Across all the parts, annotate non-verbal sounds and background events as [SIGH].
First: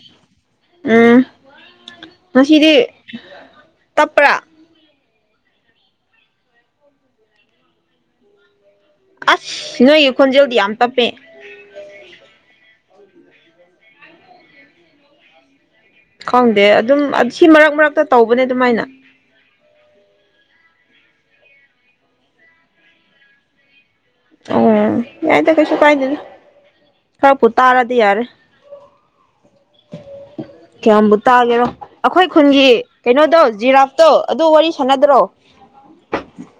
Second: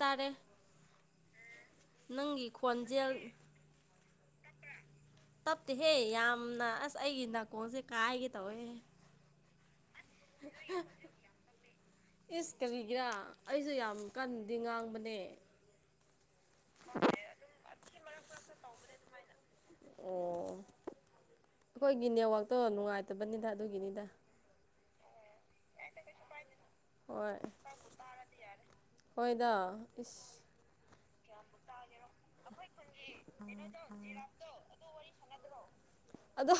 ꯇꯔꯦ ꯎꯝ ꯉꯁꯤꯗꯤ ꯇꯞꯄ꯭ꯔꯥ ꯇꯞꯇꯦꯍꯦ ꯌꯥꯝꯅ ꯑꯁ ꯑꯩꯒꯤ ꯅꯥꯀꯣꯟꯁꯦ ꯀꯥꯏꯒꯦ ꯇꯧꯋꯦꯍꯦ ꯑꯁ ꯅꯣꯏꯒꯤ ꯈꯣꯟꯖꯦꯜꯗꯤ ꯌꯥꯝ ꯇꯞꯄꯦ ꯏꯁꯁ ꯀꯔꯤꯒꯤꯔꯥ ꯑꯩꯁꯨ ꯌꯥꯝ ꯀꯟꯅꯗꯤ ꯉꯥꯡꯕꯅꯦ ꯈꯪꯗꯦ ꯑꯗꯨꯝ ꯁꯤ ꯃꯔꯛ ꯃꯔꯛꯇ ꯇꯧꯕꯅꯦ ꯑꯗꯨꯃꯥꯏꯅ ꯑꯣ ꯑꯩꯈꯣꯏꯒꯤ ꯅꯦꯋꯥꯛꯇꯣ ꯅꯨꯡꯉꯥꯏꯇꯕꯅꯤꯗ ꯑꯗꯨꯒꯤꯅꯤꯗ ꯑꯣ ꯌꯥꯏꯗ ꯀꯩꯁꯨ ꯀꯥꯏꯗꯦꯅ ꯍꯣꯏ ꯈꯔ ꯐ ꯇꯥꯔꯗꯤ ꯌꯥꯔꯦ ꯍꯣꯏꯗ ꯀꯌꯥꯝꯕꯨ ꯇꯥꯒꯦꯔꯣ ꯑꯩꯈꯣꯏ ꯈꯨꯟꯒꯤ ꯀꯩꯅꯣꯗꯣ ꯖꯤꯔꯥꯞꯇꯣ ꯑꯗꯨ ꯋꯥꯔꯤ ꯁꯥꯟꯅꯗ꯭ꯔꯣ ꯑꯗꯣ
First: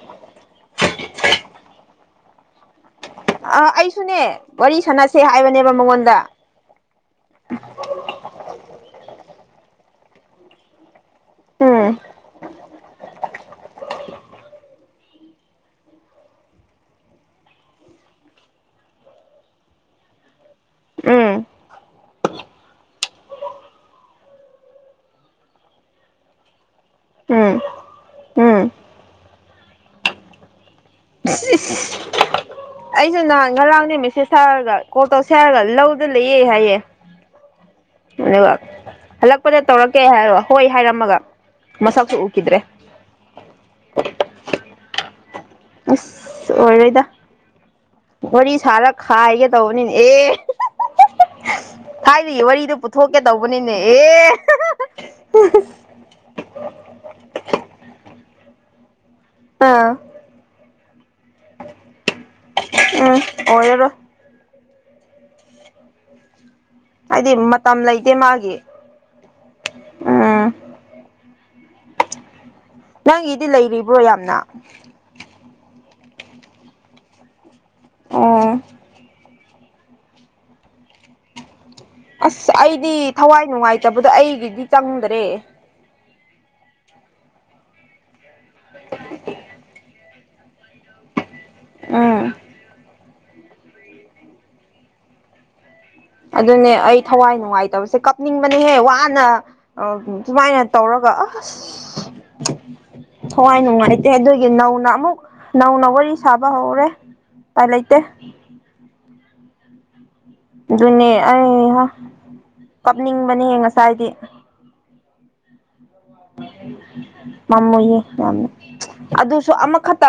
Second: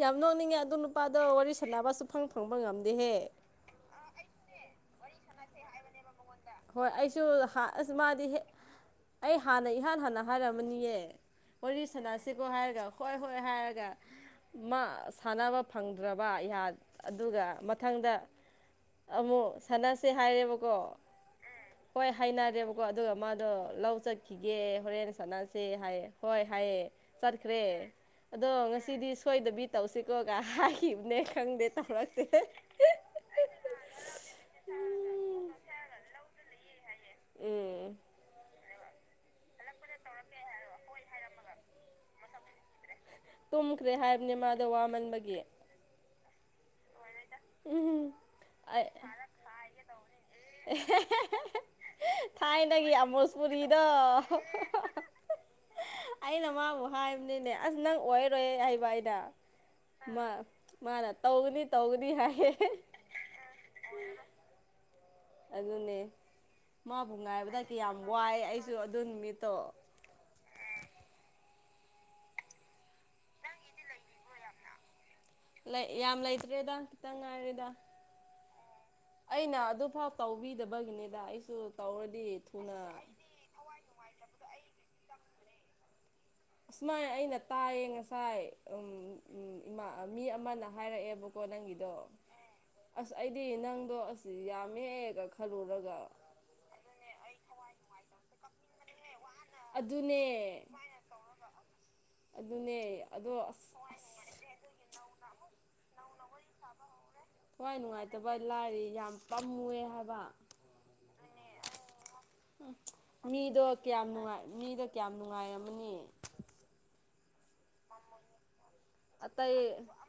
ꯌꯥꯝ ꯅꯣꯛꯅꯤꯡꯉꯦ ꯑꯗꯨ ꯅꯨꯄꯥꯗ ꯋꯥꯔꯤ ꯁꯥꯟꯅꯕꯁꯨ ꯐꯪ ꯐꯪꯕ ꯉꯝꯗꯦꯍꯦ ꯑ ꯑꯩꯁꯨꯅꯦ ꯋꯥꯔꯤ ꯁꯥꯟꯅꯁꯦ ꯍꯥꯏꯕꯅꯦꯕ ꯃꯉꯣꯟꯗ ꯍꯣꯏ ꯑꯩꯁꯨ ꯑꯁ ꯃꯥꯗꯤ ꯑꯩ ꯍꯥꯟꯅ ꯏꯍꯥꯟ ꯍꯥꯟꯅ ꯍꯥꯏꯔꯝꯃꯅꯤꯌꯦ ꯋꯥꯔꯤ ꯎꯝ ꯁꯅꯥꯁꯤꯕꯨꯣ ꯍꯥꯏꯔꯒ ꯍꯣꯏ ꯍꯣꯏ ꯍꯥꯏꯔꯒ ꯁꯥꯟꯅꯕ ꯐꯪꯗ꯭ꯔꯕ ꯑꯗꯨꯒ ꯃꯊꯪꯗ ꯑꯃꯨꯛ ꯁꯥꯟꯅꯁꯦ ꯍꯥꯏꯔꯦꯕꯀꯣ ꯎꯝ ꯍꯣꯏ ꯍꯥꯏꯅꯔꯦꯕꯀꯣ ꯑꯗꯨꯒ ꯃꯥ ꯑꯗꯣ ꯂꯧ ꯆꯠꯈꯤꯒꯦ ꯍꯣꯔꯦꯟ ꯁꯥꯟꯅꯁꯦ ꯍꯥꯏ ꯍꯣꯏ ꯍꯥꯏꯌꯦ ꯎꯝ ꯆꯠꯈ꯭ꯔꯦ ꯑꯗꯣ ꯎꯝ ꯉꯁꯤꯗꯤ ꯁꯣꯏꯗꯕꯤ ꯇꯧꯁꯤꯀꯣꯒ ꯍꯥꯏꯈꯤꯕꯅꯦ ꯈꯪꯗꯦ ꯇꯧꯔꯛꯇꯦ ꯑꯩꯁꯨ ꯅꯍꯥꯟ ꯉꯔꯥꯡꯅꯦ ꯃꯦꯁꯦꯁ ꯊꯥꯔꯒ ꯀꯣꯜ ꯇꯧꯁꯦ ꯍꯥꯏꯔꯒ ꯂꯧ ꯑꯗꯨ ꯂꯩꯌꯦ ꯍꯥꯏꯌꯦꯦ ꯎꯝ ꯂꯩꯕꯥꯛ ꯍꯜꯂꯛꯄꯗ ꯇꯧꯔꯛꯀꯦ ꯍꯥꯏꯔꯣ ꯍꯣꯏ ꯍꯥꯏꯔꯝꯃꯒ ꯃꯁꯛꯁꯨ ꯎꯈꯤꯗ꯭ꯔꯦ ꯄꯨꯅꯤꯃꯥ ꯋꯥꯃꯟꯕꯒ ꯑꯁ ꯑꯣꯏꯔꯣꯏꯗ ꯎꯝ ꯋꯥꯔꯤ ꯁꯥꯔ ꯑꯩ ꯈꯥꯏꯒꯦ ꯇꯧꯕꯅꯤꯅꯦ ꯑꯦ ꯍꯥꯏꯔꯤꯌꯦ ꯋꯥꯔꯤꯗ ꯊꯥꯏꯅꯒꯤ ꯄꯨꯊꯣꯛꯀꯦ ꯇꯧꯕꯅꯤꯅꯦ ꯑꯃꯣꯁꯄꯨꯔꯤꯗꯣ ꯑꯦ ꯑꯩꯅ ꯃꯥꯕꯨ ꯍꯥꯏꯕꯅꯤꯅꯦ ꯑꯁ ꯅꯪ ꯑꯣꯏꯔꯣꯏ ꯍꯥꯏꯕ ꯍꯥꯏꯅ ꯑꯥ ꯃꯥꯅ ꯇꯧꯒꯅꯤ ꯇꯧꯒꯅꯤ ꯍꯥꯏꯌꯦ ꯎꯝ ꯑꯣꯏ ꯌꯔꯣ ꯑꯗꯨꯅꯦ ꯃꯥꯕꯨ ꯍꯥꯏꯗꯤ ꯉꯥꯏꯕꯗ ꯃꯇꯝ ꯌꯥꯝ ꯂꯩꯇꯦ ꯋꯥꯏ ꯃꯥꯒꯤ ꯑꯩꯁꯨ ꯑꯗꯨ ꯅꯨꯃꯤꯠꯇꯣ ꯎꯝ ꯅꯪꯒꯤꯗꯤ ꯂꯩꯔꯤꯕ꯭ꯔꯣ ꯌꯥꯝꯅ ꯌꯥꯝ ꯂꯩꯇ꯭ꯔꯦꯗ ꯈꯤꯇꯪ ꯉꯥꯏꯔꯦꯗ ꯑ ꯑꯩꯅ ꯑꯗꯨꯐꯥꯎ ꯇꯧꯕꯤꯗꯕꯒꯤꯅꯤꯗ ꯑꯩꯁꯨ ꯇꯧꯔꯗꯤ ꯑꯁ ꯑꯩꯗꯤ ꯊꯨꯅ ꯊꯋꯥꯏ ꯅꯨꯡꯉꯥꯏꯇꯕꯗꯣ ꯑꯩꯒꯤꯗꯤ ꯆꯪꯗ꯭ꯔꯦ ꯑꯁꯨꯃꯥꯏ ꯑꯩꯅ ꯇꯥꯏꯌꯦ ꯉꯁꯥꯏ ꯏꯃꯥ [UNINTELLIGIBLE] ꯃꯤ ꯑꯃꯅ ꯍꯥꯏꯔꯛꯑꯦꯕꯀꯣ ꯅꯪꯒꯤꯗꯣ ꯎꯝ ꯑꯁ ꯑꯩꯗꯤ ꯅꯪꯗꯣ ꯑꯁꯤ ꯌꯥꯝꯃꯦꯑꯦꯒ ꯈꯜꯂꯨꯔꯒ ꯑꯗꯨꯅꯦ ꯑꯩ ꯊꯋꯥꯏ ꯅꯨꯡꯉꯥꯏꯇꯕꯁꯦ ꯀꯞꯅꯤꯡꯕꯅꯦꯍꯦ ꯋꯥꯅ ꯑ ꯑꯗꯨꯅꯦ ꯁꯨꯃꯥꯏꯅ ꯇꯧꯔꯒ ꯑ ꯑꯗꯨꯅꯦ ꯑꯗꯣ ꯍꯋꯥꯏ ꯑꯁ ꯅꯨꯡꯉꯥꯏꯇꯦ ꯑꯗꯨꯒꯤ ꯅꯧꯅ ꯑꯃꯨꯛ ꯅꯧꯅ ꯋꯥꯔꯤ ꯁꯥꯕ ꯍꯧꯔꯦ ꯎꯄꯥꯏ ꯍꯣꯏ ꯂꯩꯇꯦ ꯅꯨꯡꯉꯥꯏꯇꯕ ꯂꯥꯏꯔꯤ ꯌꯥꯝ ꯄꯝꯃꯨꯑꯦ ꯍꯥꯏꯕ ꯨꯅꯤ ꯑ ꯍꯥ ꯎ ꯃꯤꯗꯣ ꯀꯌꯥꯝ ꯅꯨꯡꯉꯥꯏ ꯃꯤꯗꯣ ꯀꯌꯥꯝ ꯅꯨꯡꯉꯥꯏꯔꯝꯃꯅꯤ ꯃꯝꯃꯣꯏꯌꯦ ꯌꯥꯝꯅ ꯑꯗꯨꯁꯨ ꯑꯇꯩ ꯑꯃꯈꯛꯇ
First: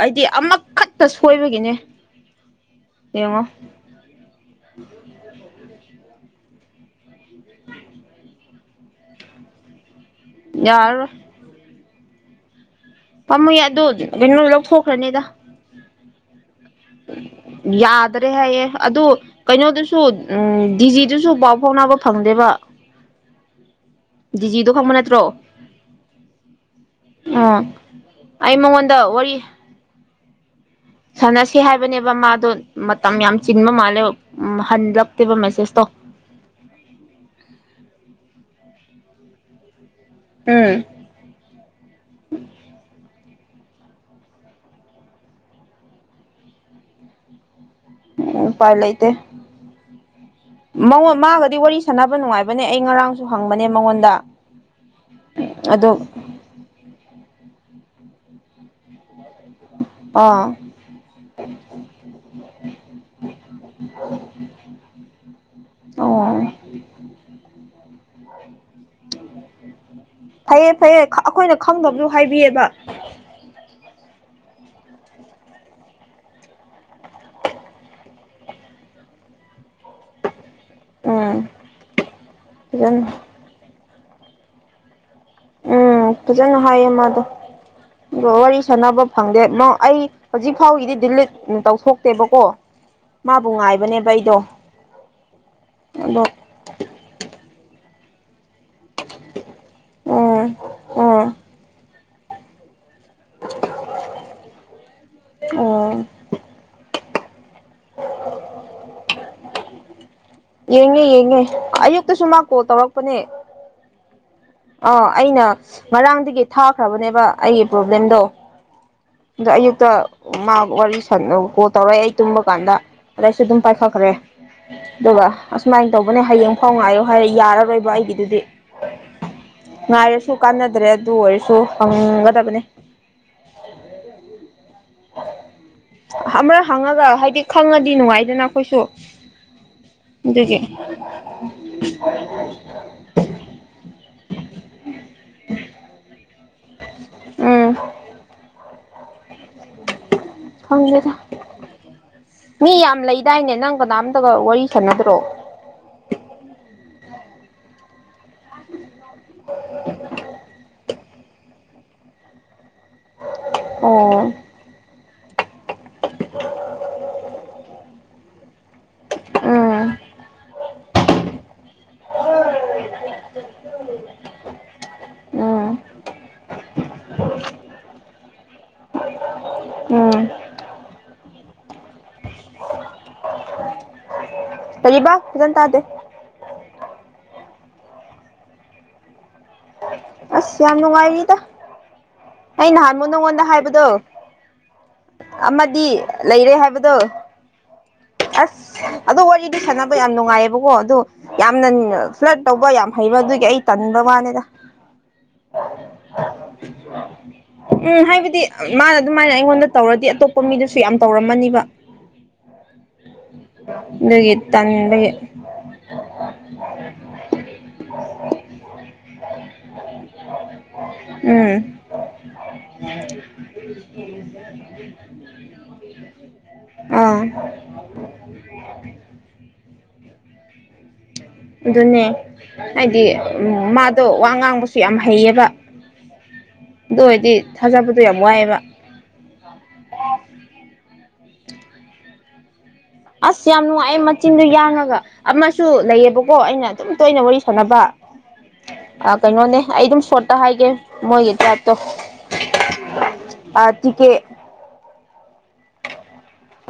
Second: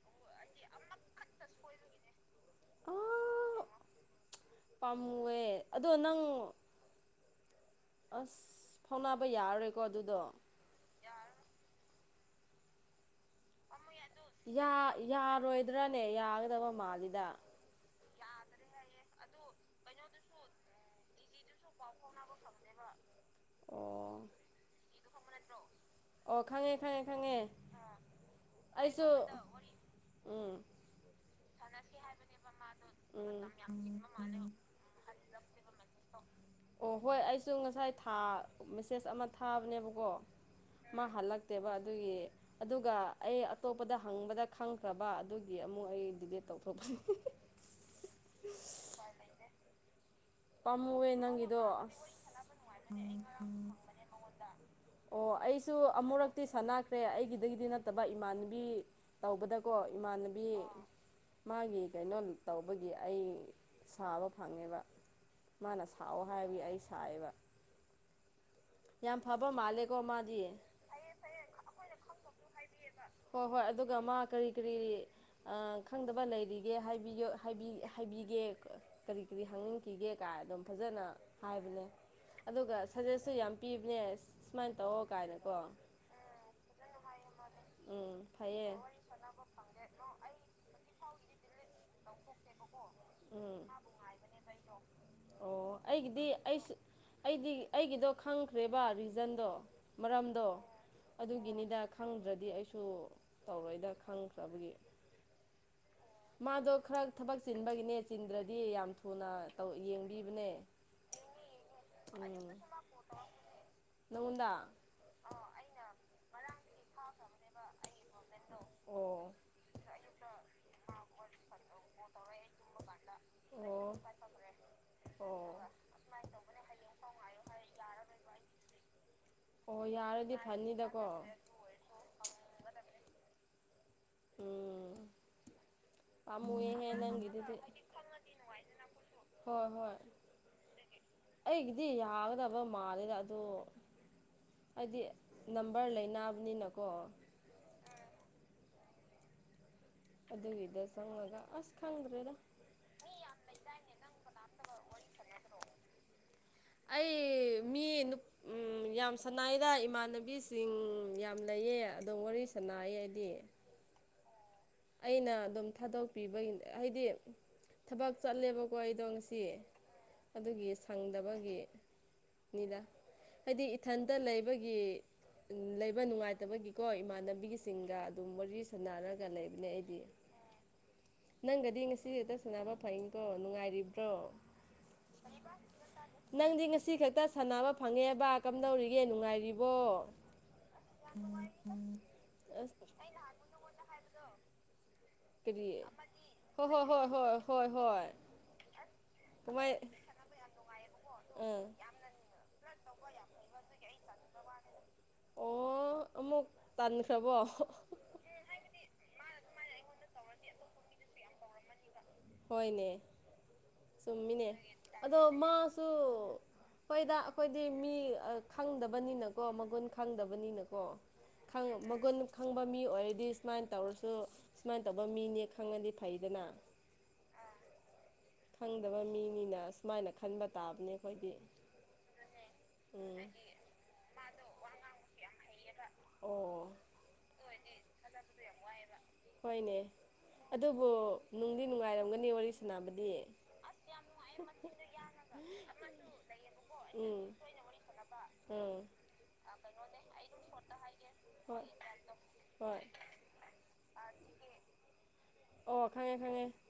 ꯍꯥꯏꯗꯤ ꯑꯃ ꯈꯠꯇ ꯁꯣꯏꯕꯒꯤꯅꯦ ꯑ ꯌꯦꯡꯉꯣ ꯄꯥꯝꯃꯨꯑꯦ ꯑꯗꯣ ꯅꯪ ꯑꯁ ꯐꯥꯎꯅꯕ ꯌꯥꯔꯔꯣꯏꯀꯣ ꯑꯗꯨꯗꯣ ꯌꯔ ꯄꯥꯝꯃꯨ ꯌꯥ ꯑꯗ ꯀꯩꯅꯣ ꯂꯧꯊꯣꯛꯈ꯭ꯔꯅꯤꯗ ꯅꯦ ꯌꯥꯒꯗꯕ ꯃꯥꯜꯂꯤꯗ ꯐꯗ꯭ꯔꯦ ꯍꯥꯏꯌꯦ ꯑꯗꯨ ꯀꯩꯅꯣꯗꯨꯁꯨ ꯎꯝ ꯗꯤꯖꯤꯗꯨꯁꯨ ꯄꯥꯎ ꯐꯥꯎꯅꯕ ꯐꯪꯗꯦꯕ ꯑꯣ ꯗꯤꯖꯤꯗꯣ ꯈꯪꯕ ꯅꯠꯇ꯭ꯔꯣ ꯑꯣ ꯈꯪꯉꯦ ꯈꯪꯉꯦ ꯈꯪꯉꯦ ꯎꯝ ꯑꯩꯁꯨ ꯎꯝ ꯁꯝꯅꯁꯤ ꯀꯦ ꯍꯥꯏꯕꯅꯦꯕ ꯃꯥꯗꯣ ꯃꯇꯝ ꯌꯥꯝ ꯎꯝ ꯆꯤꯟꯕ ꯃꯥꯜꯂꯦ ꯍꯟꯂꯛꯇꯦꯕ ꯃꯦꯁꯦꯁꯇꯣ ꯑꯣ ꯍꯣꯏ ꯑꯩꯁꯨ ꯉꯁꯥꯏꯥ ꯃꯦꯁꯦꯖ ꯑꯃ ꯊꯥꯕꯅꯦꯕꯀꯣ ꯎꯝ ꯃꯥ ꯍꯜꯂꯛꯇꯦꯕ ꯑꯗꯨꯒꯤ ꯑꯗꯨꯒ ꯑꯩ ꯑꯇꯣꯞꯄꯗ ꯍꯪꯕꯗ ꯈꯪꯈ꯭ꯔꯕ ꯑꯗꯨꯒꯤ ꯑꯃꯨꯛ ꯑꯩ ꯗꯤꯂꯤꯦꯠ ꯇꯧꯊꯣꯛꯄꯅꯤ ꯎ ꯄꯥꯏꯂ ꯏꯇꯦ ꯃꯉ ꯄꯥꯝꯃꯨꯑꯦ ꯃꯥꯒꯗꯤ ꯅꯪꯒꯤꯗꯣ ꯋꯥꯔꯤ ꯑꯁ ꯁꯥꯟꯅꯕ ꯅꯨꯡꯉꯥꯏꯕꯅꯦ ꯑꯩ ꯉꯔꯥꯡꯁꯨ ꯍꯪꯕꯅꯦ ꯃꯉꯣꯟꯗ ꯑꯣ ꯑꯩꯁꯨ ꯑꯗꯣ ꯑꯃꯨꯔꯛꯇꯤ ꯁꯥꯟꯅꯈ꯭ꯔꯦ ꯑꯩꯒꯤꯗꯒꯤꯗꯤ ꯅꯠꯇꯕ ꯏꯃꯥꯟꯅꯕꯤ ꯇꯧꯕꯗꯀꯣ ꯏꯃꯥꯟꯅꯕꯤ ꯑꯥ ꯃꯥꯒꯤ ꯀꯩꯅꯣ ꯇꯧꯕꯒꯤ ꯑꯩ ꯁꯥꯕ ꯐꯪꯉꯦꯕ ꯃꯥꯅ ꯑꯣ ꯁꯑꯣ ꯍꯥꯏꯔꯒꯤ ꯑꯩ ꯁꯥꯏꯑꯕ ꯌꯥꯝ ꯐꯕ ꯃꯥꯂꯦ ꯐꯩꯌꯦꯦ ꯐꯩꯌꯦ ꯑꯩꯈꯣꯏꯅ ꯈꯪꯗꯕꯗꯨ ꯍꯥꯏꯕꯤꯌꯦꯕ ꯍꯣꯏ ꯍꯣꯏ ꯑꯗꯨꯒ ꯃꯥ ꯀꯔꯤ ꯀꯔꯤ ꯑ ꯈꯪꯗꯕ ꯂꯩꯔꯤꯒꯦ ꯍꯥꯏꯕꯤꯒꯦ ꯀꯔꯤ ꯀꯔꯤ ꯍꯪꯅꯤꯡꯈꯤꯒꯦ ꯀꯥꯏ ꯑꯗꯨꯝ ꯐꯖꯅ ꯎꯝ ꯍꯥꯏꯕꯅꯦ ꯑꯗꯨꯒ ꯐꯖꯅ ꯁꯖꯦꯁꯁꯨ ꯌꯥꯝ ꯄꯤꯕꯅꯦ ꯁꯨꯃꯥꯏꯅ ꯇꯧ ꯎꯝ ꯐꯖꯅ ꯍꯥꯏꯌꯦ ꯃꯥꯗꯣ ꯎꯝ ꯑꯗ ꯋꯥꯔꯤ ꯐꯩꯌꯦ ꯁꯥꯟꯅꯕ ꯐꯪꯗꯦ ꯑꯩ ꯍꯧꯖꯤꯛ ꯐꯥꯎꯒꯤꯗꯤ ꯗꯤꯂꯤꯠ ꯇꯧꯊꯣꯛꯇꯦꯕꯀꯣ ꯃꯥꯕꯨ ꯎꯝ ꯉꯥꯏꯕꯅꯦꯕ ꯑꯩꯗꯣ ꯑꯣ ꯑꯗꯣ ꯑꯩꯒꯤꯗꯤ ꯑꯩꯁꯨ ꯑꯩꯗꯤ ꯑꯩꯒꯤꯗꯣ ꯈꯪꯈ꯭ꯔꯦꯕ ꯔꯤꯖꯟꯗꯣ ꯎꯝ ꯃꯔꯝꯗꯣ ꯎꯝ ꯑꯗꯨꯒꯤꯅꯤꯗ ꯈꯪꯗ꯭ꯔꯗꯤ ꯑꯩꯁꯨ ꯇꯧꯔꯣꯏꯗ ꯈꯪꯈ꯭ꯔꯕꯒꯤ ꯎꯝ ꯃꯥꯗꯣ ꯈꯔ ꯊꯕꯛ ꯆꯤꯟꯕꯒꯤꯅꯦ ꯆꯤꯟꯗ꯭ꯔꯗꯤ ꯌꯥꯝ ꯊꯨꯅ ꯇꯧ ꯌꯦꯡꯉꯦ ꯌꯦꯡꯉꯦ ꯑꯌꯨꯛꯇꯁꯨ ꯃꯥꯥꯛꯀꯣ ꯇꯧꯔꯛꯄꯅꯤ ꯃꯣꯡꯗꯥ ꯑꯥ ꯑꯩꯅ ꯉꯔꯥꯡꯗꯒꯤ ꯊꯥꯈ꯭ꯔꯕꯅꯦꯕ ꯑꯩꯒꯤ ꯄ꯭ꯔꯣꯕ꯭ꯂꯦꯝꯗꯣ ꯑꯣ ꯑꯗ ꯑꯌꯨꯛꯇ ꯃꯥ ꯋꯥꯔꯤ ꯁ ꯀꯣꯜ ꯇꯧꯔꯛꯑꯦ ꯑꯩ ꯇꯨꯝꯕ ꯀꯥꯟꯗ ꯑꯗꯩꯁꯨ ꯑꯗꯨꯝ ꯑꯣ ꯄꯥꯏꯈꯈ꯭ꯔꯦ ꯑꯗꯨꯒ ꯑꯣ ꯑꯁꯨꯃꯥꯏꯅ ꯇꯧꯕꯅꯦ ꯍꯌꯦꯡ ꯐꯥꯎ ꯉꯥꯏꯌꯣ ꯍꯥꯏꯔ ꯌꯥ ꯑꯣꯏꯣꯏꯕ ꯑꯩꯒꯤꯗꯨꯗꯤ ꯑꯣ ꯉꯥꯏꯔꯁꯨ ꯌꯥꯔꯗꯤ ꯀꯥꯟꯅꯗ꯭ꯔꯦ ꯐꯅꯤꯗꯀꯣ ꯑꯗꯨ ꯑꯣꯏꯔꯁꯨ ꯐꯪꯒꯗꯕꯅꯤ ꯎꯝ [UNINTELLIGIBLE] ꯑꯃꯔ ꯄꯥꯝꯃꯨꯌꯦꯍꯦ ꯍꯪꯉꯒ ꯍꯥꯏꯗꯤ ꯅꯪꯒꯤꯗꯨꯗꯤ ꯈꯪꯉꯗꯤ ꯅꯨꯡꯉꯥꯏꯗꯅ ꯑꯩꯈꯣꯏꯁꯨ ꯍꯣꯏ ꯍꯣꯏ ꯑꯗꯨꯗꯒꯤ ꯑꯩꯒꯤꯗꯤ ꯌꯥꯒꯗꯕ ꯃꯥꯂꯦꯗ ꯑꯗꯨ ꯍꯥꯏꯗꯤ ꯅꯝꯕꯔ ꯂꯩꯅꯥ ꯎꯝ [UNINTELLIGIBLE] ꯑꯗꯨ ꯏꯗ ꯈꯪꯗꯦꯗ ꯁꯉꯒ ꯑꯁ ꯈꯪꯗ꯭ꯔꯦꯗ ꯃꯤ ꯌꯥꯝ ꯂꯩꯗꯥꯏꯅꯦ ꯅꯪ ꯀꯅꯥꯝꯇꯒ ꯋꯥꯔꯤ ꯁꯥꯟꯅꯗ꯭ꯔꯣ ꯑꯩ ꯃꯤ ꯌꯥꯝ ꯁꯅꯥꯏꯗ ꯏꯃꯥꯟꯅꯕꯤꯁꯤꯡ ꯌꯥꯝ ꯂꯩꯌꯦ ꯑꯗꯣ ꯋꯥꯔꯤ ꯅꯏ ꯍꯥꯏꯗꯤ ꯑꯣ ꯑꯩꯅ ꯑꯗꯨꯝ ꯊꯥꯗꯣꯛꯄꯤꯕꯒꯤ ꯍꯥꯏꯗꯤ ꯊꯕꯛ ꯆꯠꯂꯦꯕ ꯀꯣꯏꯗꯣꯡꯁꯤ ꯎꯝ ꯑꯗꯨꯒꯤ ꯐꯪꯗꯕꯒꯤꯅꯤꯗ ꯍꯥꯏꯗꯤ ꯏꯊꯟꯇ ꯂꯩꯕꯒꯤ ꯎ ꯎꯝ ꯂꯩꯕ ꯅꯨꯡꯉꯥꯏꯇꯕꯒꯤꯀꯣ ꯏꯃꯥꯟꯅꯕꯤꯁꯤꯡꯒ ꯑꯗꯨꯝ ꯋꯥꯔꯤ ꯁꯥꯟꯅꯔꯒ ꯂꯩꯕ ꯎꯝ ꯅꯪꯒꯗꯤ ꯉꯁꯤ ꯍꯦꯛꯇ ꯁꯥꯟꯅꯕ ꯐꯩꯗꯣ ꯅꯨꯡꯉꯥꯏꯔꯤꯕ꯭ꯔꯣ ꯀꯔꯤꯕ ꯑꯗꯨ ꯇꯗꯦ ꯅꯪꯗꯤ ꯉꯁꯤ ꯈꯛꯇ ꯁꯥꯟꯅꯕ ꯐꯪꯉꯦꯕ ꯀꯝꯗꯧꯔꯤꯒꯦ ꯅꯨꯡꯉꯥꯏꯔꯤꯕꯣ ꯑꯁ ꯌꯥꯝ ꯅꯨꯡꯉꯥꯏꯔꯤꯗ ꯑꯩ ꯑꯁ ꯅꯍꯥꯟꯃ ꯅꯉꯣꯟꯗ ꯍꯥꯏꯕꯗꯣ ꯀꯔꯤ ꯑꯃꯗꯤ ꯂꯩꯔꯦ ꯍꯣꯏ ꯍꯣꯏ ꯍꯥꯏꯕꯗꯣ ꯍꯣꯏ ꯍꯣꯏ ꯍꯣꯏ ꯍꯣꯏ ꯑꯁ ꯑꯗꯨ ꯋꯥꯔꯤꯗꯤ ꯀꯃꯥꯏ ꯁꯥꯟꯅꯕ ꯌꯥꯝ ꯅꯨꯡꯉꯥꯏꯌꯦꯕꯀꯣ ꯑꯣ ꯑꯥ ꯌꯥꯝꯅ ꯐ꯭ꯂꯠ ꯇꯧꯕ ꯌꯥꯝ ꯍꯩꯕꯗꯨꯒꯤ ꯑꯩ ꯇꯟꯕ ꯃꯥꯅꯤꯗ ꯑꯣ ꯑꯃꯨꯛ ꯇꯟꯈ꯭ꯔꯕꯣ ꯎꯝ ꯍꯥꯏꯕꯗꯤ ꯃꯥꯅ ꯑꯗꯨꯃꯥꯏꯅ ꯑꯩꯉꯣꯟꯗ ꯇꯧꯔꯗꯤ ꯑꯇꯣꯞꯄ ꯃꯤꯗꯨꯁꯨ ꯌꯥꯝ ꯇꯧꯔꯝꯃꯅꯤꯕ ꯍꯣꯏꯅꯦ ꯑꯗꯨꯒꯤ ꯆꯃꯤꯅꯦ ꯇꯟꯕꯒꯤ ꯑꯗꯣ ꯃꯥꯁꯨ ꯍꯣꯏꯗ ꯑꯩꯈꯣꯏꯗꯤ ꯃꯤ ꯈꯪꯗꯕꯅꯤꯅꯀꯣ ꯃꯒꯨꯟ ꯈꯪꯗꯕꯅꯤꯅꯀꯣ ꯎꯝ ꯃꯒꯨꯟ ꯈꯪꯕ ꯃꯤ ꯑꯣꯏꯔꯗꯤ ꯁꯨꯃꯥꯏꯅ ꯇꯧꯔꯁꯨ ꯁꯨꯃꯥꯏꯅ ꯇꯧꯕ ꯃꯤꯅꯤ ꯈꯪꯉꯗꯤ ꯐꯩꯗꯅꯤ ꯑꯥ ꯈꯪꯗꯕ ꯃꯤꯅꯤꯅ ꯁꯨꯃꯥꯏꯅ ꯈꯟꯕ ꯇꯥꯕꯅꯦ ꯑꯩꯈꯣꯏꯗꯤ ꯑꯗꯨꯅꯦ ꯍꯥꯏꯗꯤ ꯎꯝ ꯃꯥꯗꯣ ꯋꯥ ꯉꯥꯡꯕꯁꯨ ꯌꯥꯝ ꯍꯩꯌꯦꯕ ꯑꯣ ꯑꯗꯨ ꯑꯣꯏꯗꯤ ꯊꯥꯖꯕꯗꯣ ꯌꯥꯝ ꯋꯥꯏꯑꯦꯕ ꯑ ꯍꯣꯏꯅꯦ ꯑꯗꯨꯕꯨ ꯅꯨꯡꯗꯤ ꯅꯨꯡꯉꯥꯏꯔꯝꯒꯅꯤ ꯋꯥꯔꯤ ꯁ ꯑꯁ ꯌꯥꯝ ꯅꯨꯡꯉꯥꯏꯑꯦ ꯃꯆꯤꯟꯗꯨꯣ ꯌꯥꯡꯉꯒ ꯑꯃꯁꯨ ꯂꯩꯌꯦꯕꯀꯣ ꯑꯩꯅ ꯑꯗꯨꯝ ꯇꯣꯏꯅ ꯎꯝ ꯋꯥꯔꯤ ꯁꯥꯟꯅꯕ ꯎꯝ ꯑ ꯀꯩꯅꯣꯅꯦ ꯑꯩ ꯑꯗꯨꯝ ꯁ ꯍꯥꯏꯒꯦ ꯃꯣꯏꯒꯤ ꯍꯣꯏ ꯇꯇꯣ ꯍꯣꯏ ꯑ ꯇꯤꯀꯦ ꯑꯣꯐ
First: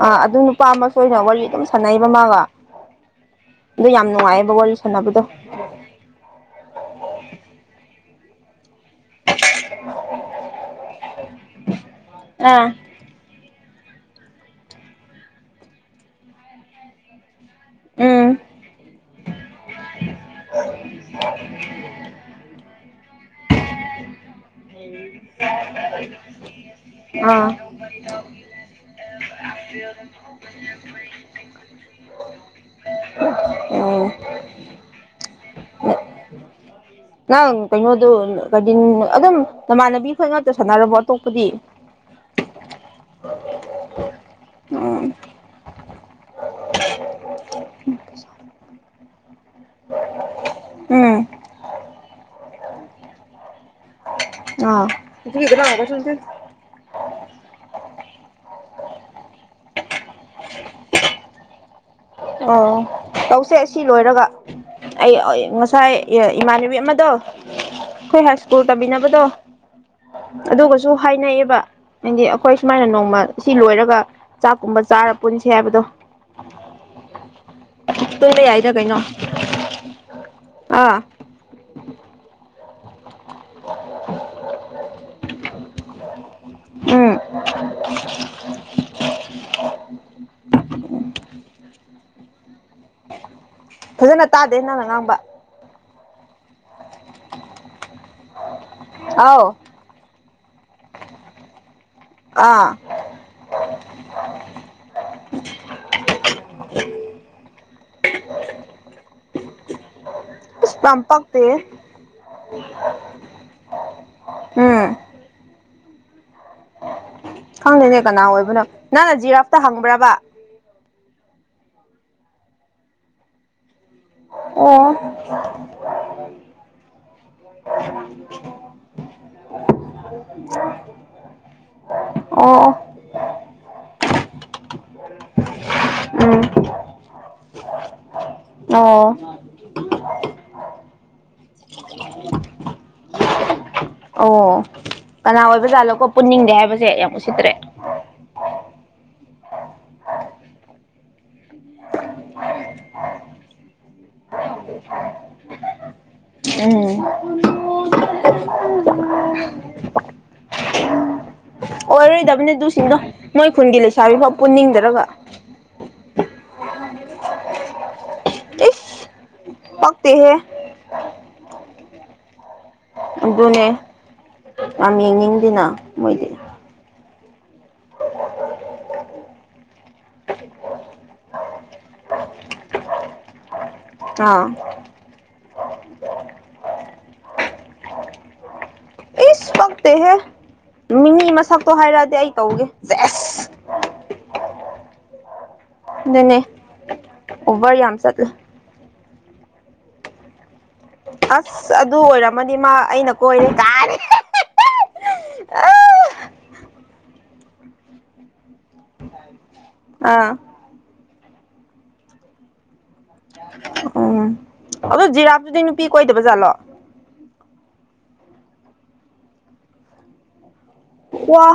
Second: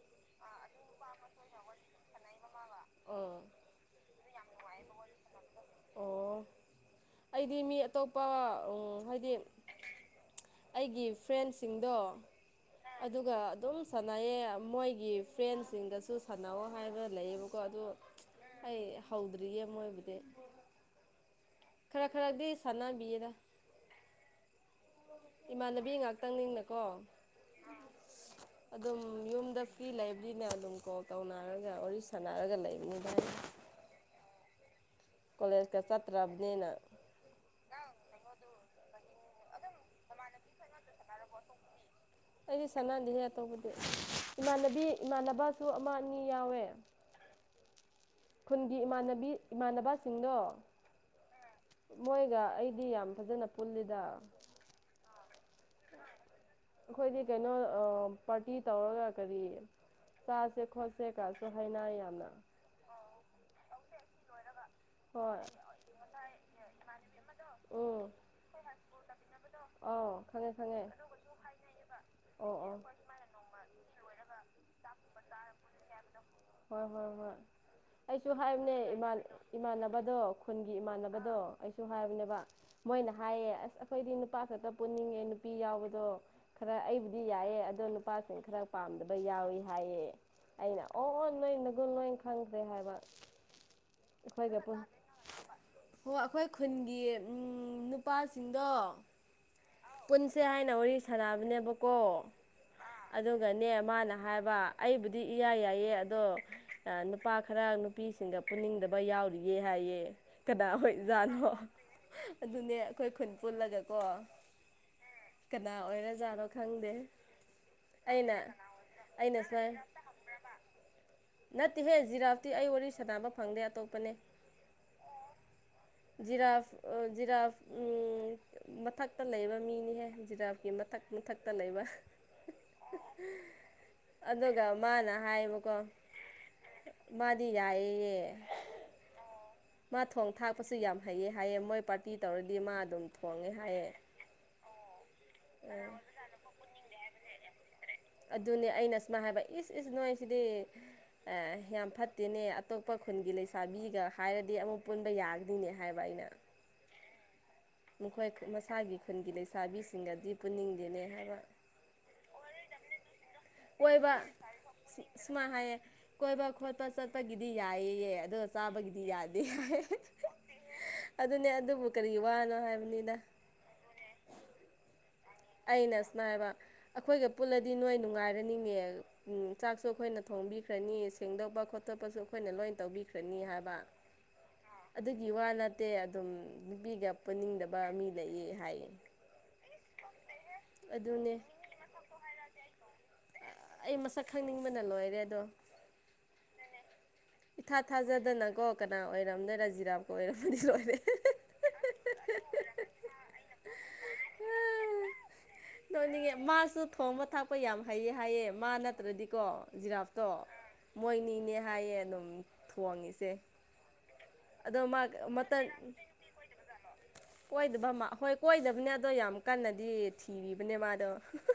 ꯑꯥ ꯑꯗꯨ ꯅꯨꯄꯥ ꯑꯃꯁ ꯑꯣꯏꯅ ꯋꯥꯔꯤ ꯑꯗꯨꯝ ꯁꯥꯟꯅꯩꯕ ꯃꯥꯒ ꯑꯥ ꯑꯗꯨ ꯌꯥꯝ ꯅꯨꯡꯉꯥꯏꯌꯦ ꯕ ꯋꯥꯔꯤ ꯁꯥꯟꯅꯕꯗꯣ ꯑꯣ ꯑꯩꯗꯤ ꯃꯤ ꯑꯇꯣꯞꯄ ꯍꯥꯏꯗꯤ ꯑꯩꯒꯤ ꯐ꯭ꯔꯦꯟꯁꯤꯡꯗꯣ ꯑꯥ ꯑꯗꯨꯒ ꯑꯗꯨꯝ ꯁꯥꯟꯅꯩꯑꯌꯦ ꯃꯣꯏꯒꯤ ꯐ꯭ꯔꯦꯟꯁꯤꯡꯗꯁꯨ ꯁꯥꯟꯅꯑꯣ ꯍꯥꯏꯕ ꯂꯩꯌꯦꯕ ꯀꯣ ꯑꯗꯨ ꯎꯝ ꯑꯩ ꯍꯧꯗ꯭ꯔꯤꯌꯦ ꯃꯣꯏꯕꯨꯗꯤ ꯈꯔ ꯈꯔꯗꯤ ꯁꯥꯟꯅꯥꯕꯤꯦꯗ ꯏꯃꯥꯟꯅꯕꯤ ꯉꯥꯛꯇꯪꯅꯤꯅꯀꯣ ꯑꯥ ꯑꯗꯨꯝ ꯌꯨꯝꯗ ꯐ꯭ꯔꯤ ꯂꯩꯕꯅꯤꯅ ꯑꯗꯨꯝ ꯀꯣꯜ ꯇꯧꯅꯔꯒ ꯋꯥꯔꯤ ꯁꯥꯟꯅꯔꯒ ꯂꯩꯕꯅꯤ ꯚꯥꯏ ꯑꯣ ꯀꯣꯂꯦꯖ ꯀ ꯁꯇ꯭ꯔ ꯑꯕꯅꯤꯅ ꯅꯪ ꯀꯩꯅꯩꯅꯣ ꯑꯗꯨ ꯀꯗꯤ ꯑꯗꯨ ꯑꯗꯨꯝ ꯅꯃꯥꯟꯅꯕꯤ ꯈꯈꯣꯏ ꯉꯥꯛꯇ ꯁꯥꯟꯅꯔꯕꯣ ꯑꯇꯣꯞꯄꯗꯤ ꯑꯩꯗꯤ ꯁꯅꯥꯗꯤ ꯍꯦꯛ ꯇꯧꯕꯗꯤ ꯏꯃꯥꯟꯅꯕꯤ ꯎꯝ ꯏꯃꯥꯟꯅꯕꯁꯨ ꯑꯃ ꯑꯅꯤ ꯌꯥꯎꯋꯦ ꯈꯨꯟꯒꯤ ꯏꯃꯥꯟꯅꯕꯤ ꯏꯃꯥꯟꯅꯕꯁꯤꯡꯗꯣ ꯎꯝ ꯃꯣꯏꯒ ꯑꯩꯗꯤ ꯌꯥꯝ ꯐꯖꯅ ꯄꯨꯜꯜꯂꯤꯗ ꯏ ꯄꯥꯡꯒ ꯁꯨꯝ ꯑꯩꯈꯣꯏꯗꯤ ꯀꯩꯅꯣ ꯄꯥꯔꯇꯤ ꯇꯧꯔꯒ ꯀꯔꯤ ꯆꯥꯁꯦ ꯈꯣꯠꯁꯦ ꯀꯁꯨ ꯍꯥꯏꯅ ꯑꯣ ꯇꯧꯁꯦ ꯁꯤ ꯂꯣꯏꯔꯒ ꯑꯩ ꯍꯣꯏ ꯉꯁꯥꯏ ꯏꯃꯥꯟꯅꯕꯤ ꯑꯃꯗꯣ ꯎꯝ ꯑꯩꯈꯣꯏ ꯍꯥꯏ ꯁ꯭ꯀꯨꯜ ꯇꯝꯕꯤꯅꯕꯗꯣ ꯑꯧ ꯈꯪꯉꯦ ꯈꯪꯉꯦ ꯑꯗꯨꯒꯁꯨ ꯍꯥꯏꯅꯩꯌꯦꯕ ꯍꯥꯏꯗꯤ ꯑꯣ ꯑꯩꯈꯣꯏ ꯑꯣ ꯁꯨꯃꯥꯏꯅ ꯅꯣꯡꯃ ꯁꯤ ꯂꯣꯏꯔꯒ ꯆꯥꯛꯀꯨꯝꯕ ꯆꯥꯔ ꯄꯨꯟꯁꯦ ꯍꯥꯏꯕꯗꯣ ꯍꯣꯏ ꯍꯣꯏ ꯍꯣꯏ [UNINTELLIGIBLE] ꯑꯩꯁꯨ ꯄꯨꯟꯕ ꯌꯥꯏꯗ ꯍꯥꯏꯕꯅꯦ ꯀꯩꯅꯣ ꯏꯃꯥꯟꯅꯕꯗꯣ ꯈꯨꯟꯒꯤ ꯑꯥ ꯏꯃꯥꯟꯅꯕꯗꯣ ꯑꯩꯁꯨ ꯍꯥꯏꯕꯅꯦꯕ ꯃꯣꯏꯅ ꯍꯥꯏꯌꯦ ꯑꯁ ꯑꯩꯈꯣꯏꯗꯤ ꯅꯨꯄꯥ ꯈꯛꯇ ꯄꯨꯟꯅꯤꯡꯉꯦ ꯅꯨꯄꯤ ꯌꯥꯎꯕꯗꯣ ꯈꯔ ꯎꯝ ꯑꯩꯕꯨꯗꯤ ꯌꯥꯏꯌꯦ ꯑꯗꯣ ꯅꯨꯄꯥꯁꯤꯡ ꯈꯔ ꯄꯥꯝꯗꯕ ꯌꯥꯎꯏꯤ ꯍꯥꯏꯌꯦ ꯑꯩꯅ ꯨ ꯅꯣꯏꯩꯅꯒꯨꯜ ꯅꯣꯏꯅ ꯈꯪꯗ꯭ꯔꯦ ꯍꯥꯏꯕ ꯐꯖꯅ ꯇꯥꯗꯦ ꯅꯪꯅ ꯉꯥꯡꯕ ꯍ ꯑꯩꯈꯣꯏ ꯈꯨꯟꯒꯤ ꯎꯝ ꯅꯨꯄꯥꯁꯤꯡ ꯑꯥꯎ ꯁꯦ ꯍꯥꯏꯅ ꯋꯥꯔꯤ ꯁꯥꯟꯅꯕꯅꯦꯕ ꯀꯣ ꯑꯥ ꯑꯗꯨꯒꯅꯦ ꯃꯥꯅ ꯍꯥꯏꯕ ꯑꯩꯕꯨꯗꯤ ꯏꯌꯥ ꯌꯥꯏꯌꯦ ꯑꯗꯣ ꯅꯨꯄꯥ ꯈꯔ ꯅꯨꯄꯤꯁꯤꯡꯒ ꯄꯨꯅꯤꯡꯗꯕ ꯌꯥꯎꯔꯤꯌꯦꯦ ꯍꯥꯏꯌꯦ ꯀꯅꯥ ꯑꯁ ꯌꯥꯝ ꯄꯛꯇꯦ ꯍꯣꯏꯖꯥꯠꯅꯣ ꯑꯗꯨꯅꯦ ꯑꯩꯈꯣꯏ ꯈꯨꯟ ꯄꯨꯜꯂꯒꯀꯣ ꯍ ꯀꯅꯥ ꯑꯣꯏꯔꯖꯥꯠꯅꯣ ꯈꯪꯗꯦ ꯈꯪꯗꯦꯅꯦ ꯀꯅꯥ ꯑꯩꯅ ꯑꯣꯏꯕꯅꯣ ꯅꯪꯅ ꯑꯩꯅ ꯖꯤꯔꯥꯞꯇ ꯁꯨꯃꯥꯏ ꯍꯪꯕ꯭ꯔꯕ ꯅꯠꯇꯦꯍꯦ ꯖꯤꯔꯥꯞꯇꯤ ꯑꯩ ꯋꯥꯔꯤ ꯁꯥꯟꯗꯥꯕ ꯐꯪꯗꯦ ꯑꯇꯣꯞꯄ ꯑꯣ ꯖꯤꯔꯥꯐ ꯖꯤꯔꯥꯐ ꯎ ꯃꯊꯛꯇ ꯂꯩꯕ ꯃꯤꯅꯤꯍꯦ ꯖꯤꯔꯥꯐꯀꯤ ꯃꯊꯛ ꯃꯨ ꯊꯥꯛ ꯇ ꯂꯩꯕ ꯑꯣ ꯑꯗꯨꯒ ꯃꯥꯅ ꯍꯥꯏꯌꯦꯕꯀꯣ ꯎꯝ ꯃꯗꯤ ꯌꯥꯏꯌꯦꯌꯦ ꯑꯣ ꯍꯥꯄꯁꯨ ꯌꯥꯝ ꯍꯩꯑ ꯍꯥꯏꯌꯦꯦ ꯃꯣꯏ ꯄꯥꯔꯇꯤ ꯇꯧꯔꯗꯤ ꯃꯥ ꯑꯗꯨꯝ ꯊꯣꯡꯉꯦ ꯍꯥꯏꯌꯦ ꯑꯣ ꯀꯅꯥ ꯑꯣꯏꯕꯖꯥꯠꯂꯣꯀꯣ ꯄꯨꯟꯅꯤꯡꯗꯦ ꯍꯥꯏꯕꯁꯦ ꯌꯥꯝ ꯎꯁꯤꯠꯇ꯭ꯔꯦ ꯑꯗꯨꯅꯦ ꯑꯩꯅ ꯑꯁꯃꯥꯏ ꯍꯥꯏꯕ ꯏꯁ ꯏꯁ ꯅꯅꯨꯡꯉꯥꯏꯁꯤꯗꯤ ꯌꯥꯝ ꯐꯠꯇꯦꯅꯦ ꯑꯇꯣꯞꯄ ꯈꯨꯟꯒꯤ ꯂꯩꯁꯥꯕꯤꯒ ꯍꯥꯏꯔꯗꯤ ꯑꯃꯨꯛ ꯄꯨꯟꯕ ꯌꯥꯒꯅꯤꯅꯦ ꯍꯥꯏꯕ ꯑꯩꯅ ꯎꯝ ꯃꯈꯣꯏ ꯃꯁꯥꯒꯤ ꯈꯨꯟꯒꯤ ꯂꯩꯁꯥꯕꯤꯁꯤꯡꯒꯗꯤ ꯄꯨꯅꯤꯡꯗꯦꯅꯦ ꯍꯥꯏꯕ ꯑꯣꯏꯔꯣꯏꯗꯕꯅꯦ ꯑꯗꯨꯁꯤꯡꯅꯣ ꯃꯣꯏ ꯈꯨꯟꯒꯤ ꯀꯣꯏꯕ ꯂꯩꯁꯥꯕꯤꯐꯥꯎ ꯄꯨꯟꯅꯤꯡꯗ꯭ꯔꯒ ꯁꯨꯃꯥꯏ ꯍꯥꯏꯌꯦ ꯀꯣꯏꯕ ꯈꯣꯠꯄ ꯆꯠꯄꯒꯤꯗꯤ ꯌꯥꯏꯌꯦꯌꯦ ꯑꯗꯨꯒ ꯏꯁ ꯆꯥꯕꯒꯤꯗꯤ ꯌꯥꯗꯦ ꯄꯛꯇꯦꯍꯦ ꯑꯗꯨꯅꯦ ꯑꯗꯨꯕꯨ ꯀꯔꯤ ꯋꯥꯅꯣ ꯍꯥꯏꯕ ꯑꯗꯨꯅꯦ ꯌꯥꯝ ꯌꯦꯡꯅꯤꯡꯗꯦꯅ ꯑꯩꯅ ꯁꯨꯃꯥꯏ ꯃꯣꯏꯗꯤ ꯍꯥꯏꯕ ꯑꯩꯈꯣꯏꯒ ꯄꯨꯜꯂꯗꯤ ꯅꯣꯏ ꯅꯨꯡꯉꯥꯏꯔꯅꯤꯉ ꯆꯥꯛꯁꯨ ꯑꯩꯈꯣꯏꯅ ꯊꯣꯡꯕꯤꯈ꯭ꯔꯅꯤ ꯁꯦꯡꯗꯣꯛꯄ ꯈꯣꯠꯇ ꯑꯇꯣꯞꯄꯁꯨ ꯑꯩꯈꯣꯏꯅ ꯂꯣꯏꯅ ꯇꯧꯕꯤꯈ꯭ꯔꯅꯤ ꯍꯥꯏꯕ ꯑꯥ ꯑꯗꯨꯒꯤ ꯋꯥ ꯅꯠꯇꯦ ꯑꯗꯨꯝ ꯅꯨꯄꯤꯒ ꯄꯨꯟꯅꯤꯡꯗꯕ ꯃꯤ ꯂꯩꯌꯦ ꯍꯥꯏꯌꯦ ꯀꯛꯇꯦꯍꯦ ꯃꯤꯅꯤ ꯑꯗꯨꯅꯦ ꯃꯁꯛꯇꯣ ꯍꯥꯏꯔꯛꯑꯗꯤ ꯑꯩ ꯇꯧꯒꯦ ꯑꯦꯁ ꯑꯩ ꯃꯁꯛ ꯈꯪꯅꯤꯡꯕꯅ ꯂꯣꯏꯔꯦ ꯑꯗꯣ ꯑꯗꯨꯅꯦ ꯑꯣꯚꯔ ꯏꯊꯥ ꯌꯥꯝ ꯆꯠꯂꯦ ꯊꯥꯖꯗꯅꯀꯣ ꯀꯅꯥ ꯑꯣꯏꯔꯝꯅ ꯔꯥꯖꯤꯔꯥꯞꯀ ꯑꯣꯏꯔꯝꯃꯗꯤ ꯂꯣꯏꯔꯦ ꯑꯁ ꯑꯗꯨ ꯑꯣꯏꯔꯝꯃꯅꯤ ꯃꯥ ꯑꯩꯅ ꯀꯣꯏꯔꯦ ꯇꯥꯔꯦ ꯑ ꯅꯧꯅꯤꯡꯉꯦ ꯃꯥꯁꯨ ꯊꯣꯡꯕ ꯊꯥꯛꯄ ꯌꯥꯝ ꯍꯩꯌꯦ ꯍꯥꯏꯌꯦ ꯃꯥ ꯅꯠꯇ꯭ꯔꯗꯤꯀꯣ ꯖꯤꯔꯥꯐꯇꯣ ꯑꯥ ꯃꯣꯏꯅꯤꯅꯦ ꯍꯥꯏꯌꯦ ꯑꯗꯨꯝ ꯊꯣꯡꯉꯤꯁꯦ ꯎꯝ ꯑꯗꯣ ꯃꯥ ꯖꯤꯔꯥꯞꯇꯗꯤ ꯃꯇꯟ ꯅꯨꯄꯤ ꯀꯣꯏꯗꯕꯖꯥꯠꯂꯣ ꯀꯣꯏꯗꯕ ꯍꯣꯏ ꯀꯣꯏꯗꯕꯅꯦ ꯑꯗꯣ ꯌꯥꯝ ꯀꯟꯅꯗꯤ ꯊꯤ ꯣ ꯋꯥ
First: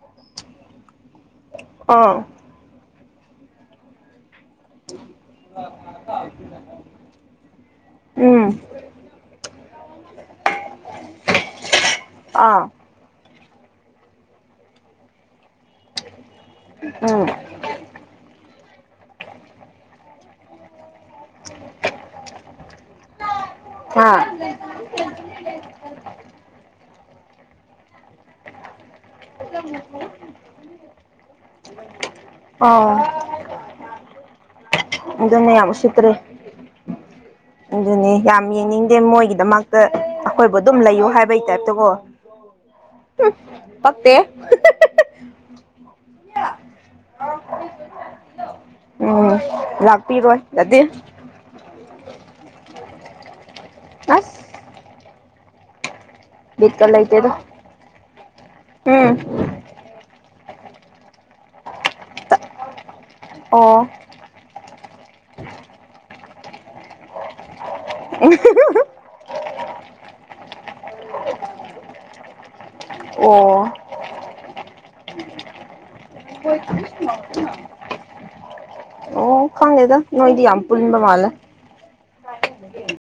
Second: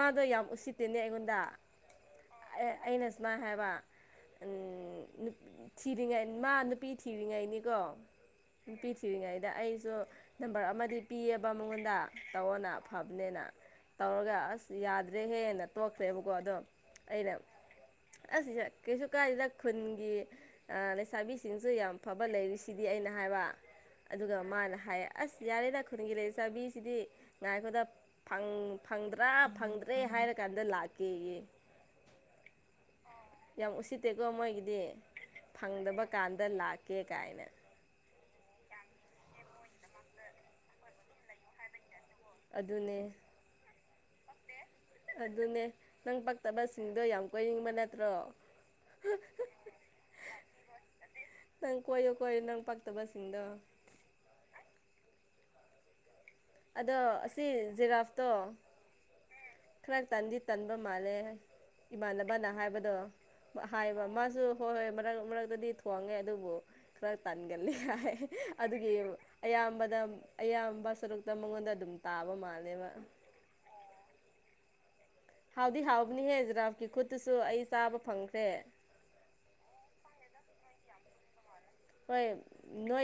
ꯑꯗꯣ ꯌꯥꯝ ꯎꯁꯤꯠꯇꯦꯅꯦ ꯑꯩꯉꯣꯟꯗ ꯗ ꯑꯥ ꯑꯩꯅ ꯁꯨꯃꯥꯏꯅ ꯍꯥꯏꯕ [UNINTELLIGIBLE] ꯊꯤꯔꯤꯉꯩꯅꯤ ꯃꯥ ꯅꯨꯄꯤ ꯊꯤꯔꯤꯉꯩꯅꯤꯀꯣ ꯎꯝ ꯅꯨꯄꯤ ꯊꯤꯔꯤꯉꯩꯗ ꯑꯩꯁꯨ ꯅꯝꯕꯔ ꯑꯃꯗꯤ ꯄꯤꯌꯦꯕ ꯃꯉꯣꯟꯗ ꯑꯥ ꯇꯧꯑꯣꯅ ꯐꯕꯅꯦꯅ ꯇꯧꯔꯒ ꯑꯁ ꯌꯥꯗ꯭ꯔꯦꯍꯦꯟꯅ ꯇꯣꯛꯈ꯭ꯔꯦꯕ ꯀꯣ ꯑꯗꯣ ꯎꯝ ꯑꯩꯅ ꯑꯁꯤꯁꯦ ꯀꯩꯁꯨ ꯀꯥꯏꯗꯗ ꯈꯨꯟꯒꯤ ꯥꯕꯤꯁꯤꯡꯁꯨ ꯌꯥꯝ ꯐꯕ ꯂꯩꯔꯤꯁꯤꯗꯤ ꯑꯩꯅ ꯍꯥꯏꯕ ꯑꯥ ꯑꯗꯨꯒ ꯃꯥꯅ ꯍꯥꯏꯌꯦ ꯑꯁ ꯌꯥꯔꯦꯗ ꯈꯨꯗꯤꯡꯒꯤ ꯂꯩ ꯆꯥꯕꯤꯁꯤꯗꯤ ꯉꯥꯏꯈꯗ ꯐꯪ ꯐꯪꯗ꯭ꯔꯥ ꯐꯪꯗ꯭ꯔꯦ ꯍꯥꯏꯔꯀꯥꯟꯗ ꯂꯥꯛꯀꯦꯌꯦ ꯑꯣ ꯌꯥꯝ ꯎꯁꯤꯠꯇꯦꯀꯣ ꯃꯣꯏꯒꯤꯗꯤ ꯌꯥꯝ ꯐꯪꯗꯕ ꯎꯁꯤꯠꯇ꯭ꯔꯦ ꯀꯥꯟꯗ ꯂꯥꯛꯀꯦ ꯀꯥꯏ ꯑꯗꯨꯅꯦ ꯌꯥꯝ ꯌꯦꯡꯅꯤꯡꯗꯦ ꯃꯣꯏꯒꯤꯗꯃꯛꯇ ꯑꯩꯈꯣꯏꯕꯨ ꯑꯗꯨꯝ ꯂꯩꯌꯨ ꯍꯥꯏꯕꯩ ꯇꯥꯏꯞꯇꯀꯣ ꯑꯗꯨꯅꯦ ꯐꯠꯇꯦ ꯑꯗꯨꯅꯦ ꯅꯪ ꯄꯛꯇꯕꯁꯤꯡꯗꯣ ꯌꯥꯝ ꯀꯣꯏꯅꯤꯡꯕ ꯅꯠꯇ꯭ꯔꯣ ꯎꯝ ꯂꯥꯛꯄꯤꯔꯣꯏ ꯑꯗꯨꯗꯤ ꯪ ꯀꯌꯣ ꯀꯣꯏꯣ ꯅꯪ ꯄꯛꯇꯕꯁꯗꯣ ꯑꯁ ꯕꯤꯠꯀ ꯑꯗꯣ ꯂꯩꯇꯦꯗ ꯑꯁꯤ ꯖꯦꯔꯥꯐꯇꯣ ꯎꯝ ꯈꯔ ꯇꯥꯟꯗꯤ ꯇꯟꯕ ꯃꯥꯜꯂꯦ ꯏꯃꯥꯟꯅꯕꯅ ꯍꯥꯏꯕꯗꯣ ꯑꯣ ꯍꯥꯏꯕ ꯃꯥꯁꯨ ꯍꯣꯏ ꯍꯣꯏ ꯃꯔꯛ ꯃꯔꯛꯇꯗꯤ ꯊꯣꯡꯉꯦ ꯑꯗꯨꯕꯨ ꯈꯔ ꯇꯥꯟꯒꯂ ꯍꯥꯏ ꯑꯗꯨꯒꯤ ꯑꯌꯥꯝꯕꯅ ꯑꯌꯥꯝꯕ ꯁꯔꯨꯛꯇ ꯃꯉꯣꯟꯗ ꯑꯗꯨꯝ ꯇꯥꯕ ꯃꯥꯜꯂꯦꯕ ꯑꯣ ꯍꯥꯎꯗꯤ ꯍꯥꯎ ꯐꯪꯈ꯭ꯔꯦ ꯑꯣ ꯈꯪ ꯂꯩꯦꯗ ꯅꯣꯏꯗꯤ ꯌꯥꯝꯝ ꯄꯨꯂꯤꯕ ꯃꯥꯂ ꯍꯣꯏ